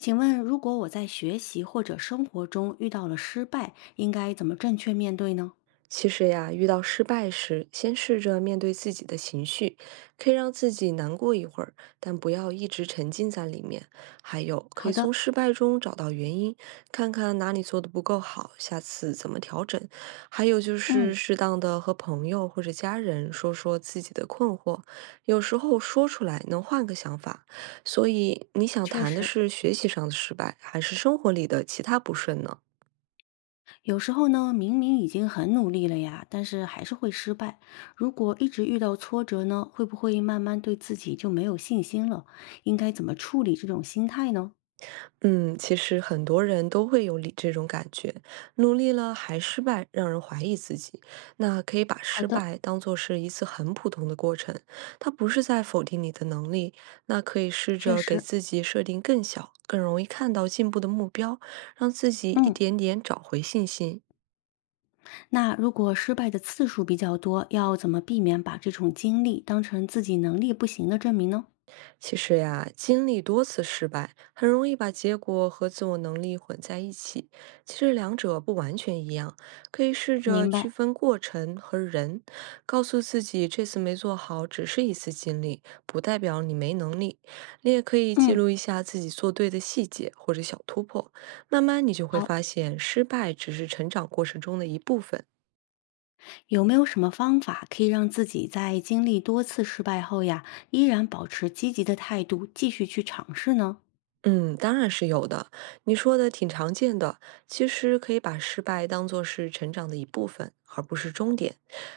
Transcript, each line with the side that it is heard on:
left: 请问，如果我在学习或者生活中遇到了失败，应该怎么正确面对呢？
right: 其实呀，遇到失败时，先试着面对自己的情绪，可以让自己难过一会儿，但不要一直沉浸在里面。还有，可
left: 好
right: 以
left: 的，
right: 从失败中找到原因，看看哪里做的不够好，下次怎么调整。还有就是，
left: 嗯，
right: 适当的和朋友或者家人说说自己的困惑，有时候说出来能换个想法。所以，你想
left: 确
right: 谈的
left: 实，
right: 是学习上的失败，还是生活里的其他不顺呢？
left: 有时候呢，明明已经很努力了呀，但是还是会失败。如果一直遇到挫折呢，会不会慢慢对自己就没有信心了？应该怎么处理这种心态呢？
right: 嗯，其实很多人都会有理这种感觉，努力了还失败，让人怀疑自己。那可以把
left: 好
right: 失
left: 的，
right: 败当做是一次很普通的过程，它不是在否定你的能力。那可以试
left: 确
right: 着给
left: 实。
right: 自己设定更小、更容易看到进步的目标，让自己一
left: 嗯，
right: 点点找回信心。
left: 那如果失败的次数比较多，要怎么避免把这种经历当成自己能力不行的证明呢？
right: 其实呀，经历多次失败，很容易把结果和自我能力混在一起。其实两者不完全一样，可以试着
left: 明白。
right: 区分过程和人，告诉自己这次没做好只是一次经历，不代表你没能力。你也可以记
left: 嗯，
right: 录一下自己做对的细节或者小突破，慢慢你就会
left: 好。
right: 发现，失败只是成长过程中的一部分。
left: 有没有什么方法可以让自己在经历多次失败后呀，依然保持积极的态度，继续去尝试呢？
right: 嗯，当然是有的。你说的挺常见的，其实可以把失败当作是成长的一部分，而不是终点。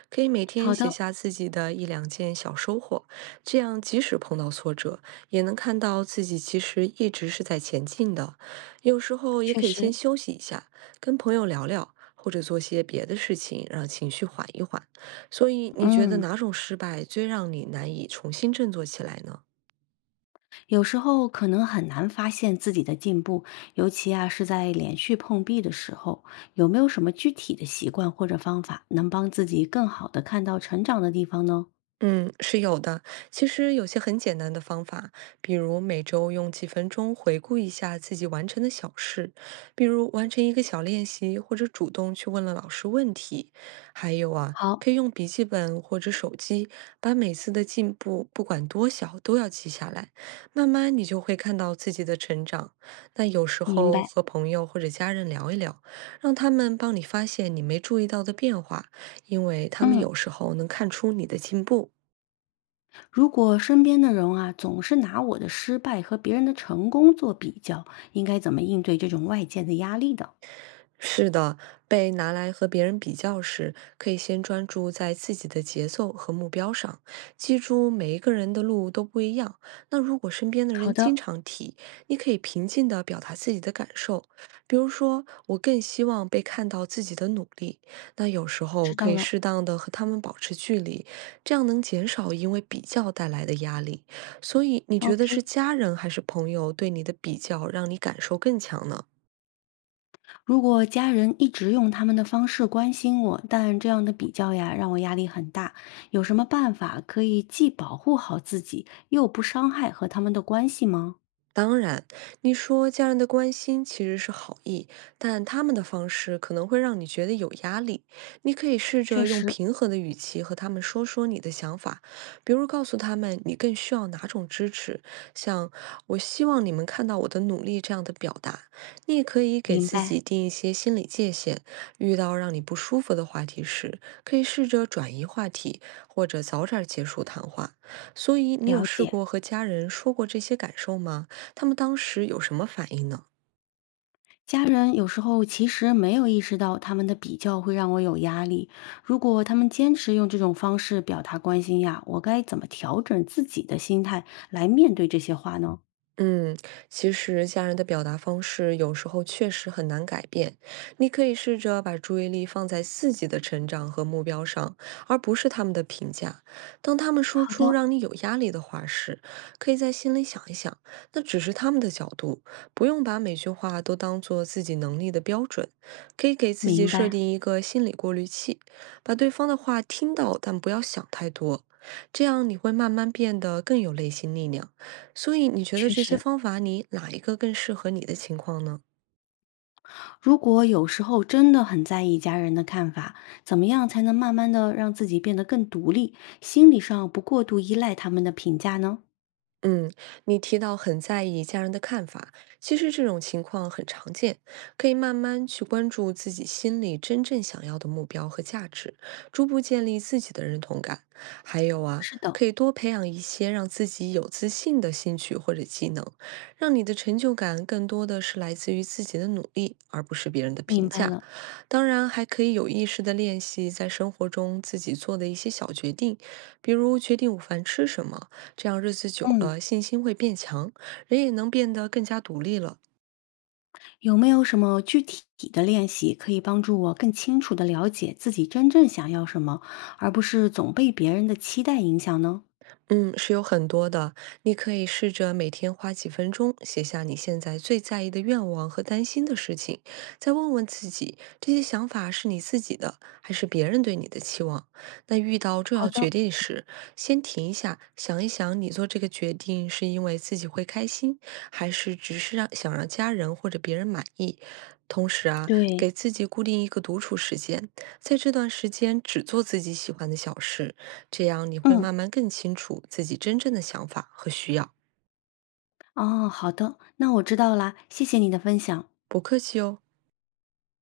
right: 可以每天
left: 好
right: 写
left: 的，
right: 下自己的一两件小收获，这样即使碰到挫折，也能看到自己其实一直是在前进的。有时候也
left: 确
right: 可以先
left: 实，
right: 休息一下，跟朋友聊聊，或者做些别的事情，让情绪缓一缓。所以，你觉得
left: 嗯，
right: 哪种失败最让你难以重新振作起来呢？
left: 有时候可能很难发现自己的进步，尤其啊是在连续碰壁的时候，有没有什么具体的习惯或者方法能帮自己更好的看到成长的地方呢？
right: 嗯，是有的。其实有些很简单的方法，比如每周用几分钟回顾一下自己完成的小事，比如完成一个小练习，或者主动去问了老师问题。还有啊，
left: 好，
right: 可以用笔记本或者手机，把每次的进步，不管多小，都要记下来。慢慢你就会看到自己的成长。那有时
left: 明
right: 候
left: 白。
right: 和朋友或者家人聊一聊，让他们帮你发现你没注意到的变化，因为他们
left: 嗯。
right: 有时候能看出你的进步。
left: 如果身边的人啊，总是拿我的失败和别人的成功做比较，应该怎么应对这种外界的压力的？
right: 是的，被拿来和别人比较时，可以先专注在自己的节奏和目标上，记住每一个人的路都不一样。那如果身边的
left: 好
right: 人
left: 的，
right: 经常提，你可以平静地表达自己的感受，比如说，我更希望被看到自己的努力。那有时
left: 知
right: 候可
left: 道
right: 以
left: 了。
right: 适当的和他们保持距离，这样能减少因为比较带来的压力。所以，你觉
left: OK，
right: 得是家人还是朋友对你的比较让你感受更强呢？
left: 如果家人一直用他们的方式关心我，但这样的比较呀，让我压力很大。有什么办法可以既保护好自己，又不伤害和他们的关系吗？
right: 当然，你说家人的关心其实是好意，但他们的方式可能会让你觉得有压力。你可以试
left: 确
right: 着用
left: 实，
right: 平和的语气和他们说说你的想法，比如告诉他们你更需要哪种支持，像“我希望你们看到我的努力”这样的表达。你也可以给
left: 明
right: 自
left: 白，
right: 己定一些心理界限，遇到让你不舒服的话题时，可以试着转移话题，或者早点结束谈话。所以，你有
left: 了
right: 试
left: 解。
right: 过和家人说过这些感受吗？他们当时有什么反应呢？
left: 家人有时候其实没有意识到他们的比较会让我有压力。如果他们坚持用这种方式表达关心呀，我该怎么调整自己的心态来面对这些话呢？
right: 嗯，其实家人的表达方式有时候确实很难改变。你可以试着把注意力放在自己的成长和目标上，而不是他们的评价。当他们说
left: 好
right: 出
left: 的，
right: 让你有压力的话时，可以在心里想一想，那只是他们的角度，不用把每句话都当做自己能力的标准。可以给自己
left: 明
right: 设
left: 白。
right: 定一个心理过滤器，把对方的话听到，但不要想太多。这样你会慢慢变得更有内心力量。所以你觉得
left: 确
right: 这些
left: 实，
right: 方法里哪一个更适合你的情况呢？
left: 如果有时候真的很在意家人的看法，怎么样才能慢慢的让自己变得更独立，心理上不过度依赖他们的评价呢？
right: 嗯，你提到很在意家人的看法，其实这种情况很常见，可以慢慢去关注自己心里真正想要的目标和价值，逐步建立自己的认同感。还有啊，
left: 是的，
right: 可以多培养一些让自己有自信的兴趣或者技能，让你的成就感更多的是来自于自己的努力，而不是别人的
left: 明
right: 评
left: 白
right: 价。
left: 了。
right: 当然，还可以有意识的练习在生活中自己做的一些小决定，比如决定午饭吃什么。这样日子久
left: 嗯。
right: 了，信心会变强，人也能变得更加独立了。
left: 有没有什么具体的练习可以帮助我更清楚地了解自己真正想要什么，而不是总被别人的期待影响呢？
right: 嗯，是有很多的。你可以试着每天花几分钟写下你现在最在意的愿望和担心的事情，再问问自己，这些想法是你自己的，还是别人对你的期望？那遇到重
left: 好
right: 要
left: 的，
right: 决定时，先停一下，想一想，你做这个决定是因为自己会开心，还是只是让想让家人或者别人满意？同时啊，
left: 对，
right: 给自己固定一个独处时间，在这段时间只做自己喜欢的小事，这样你会
left: 嗯，
right: 慢慢更清楚自己真正的想法和需要，
left: 哦，好的，那我知道啦，谢谢你的分享。
right: 不客气哦。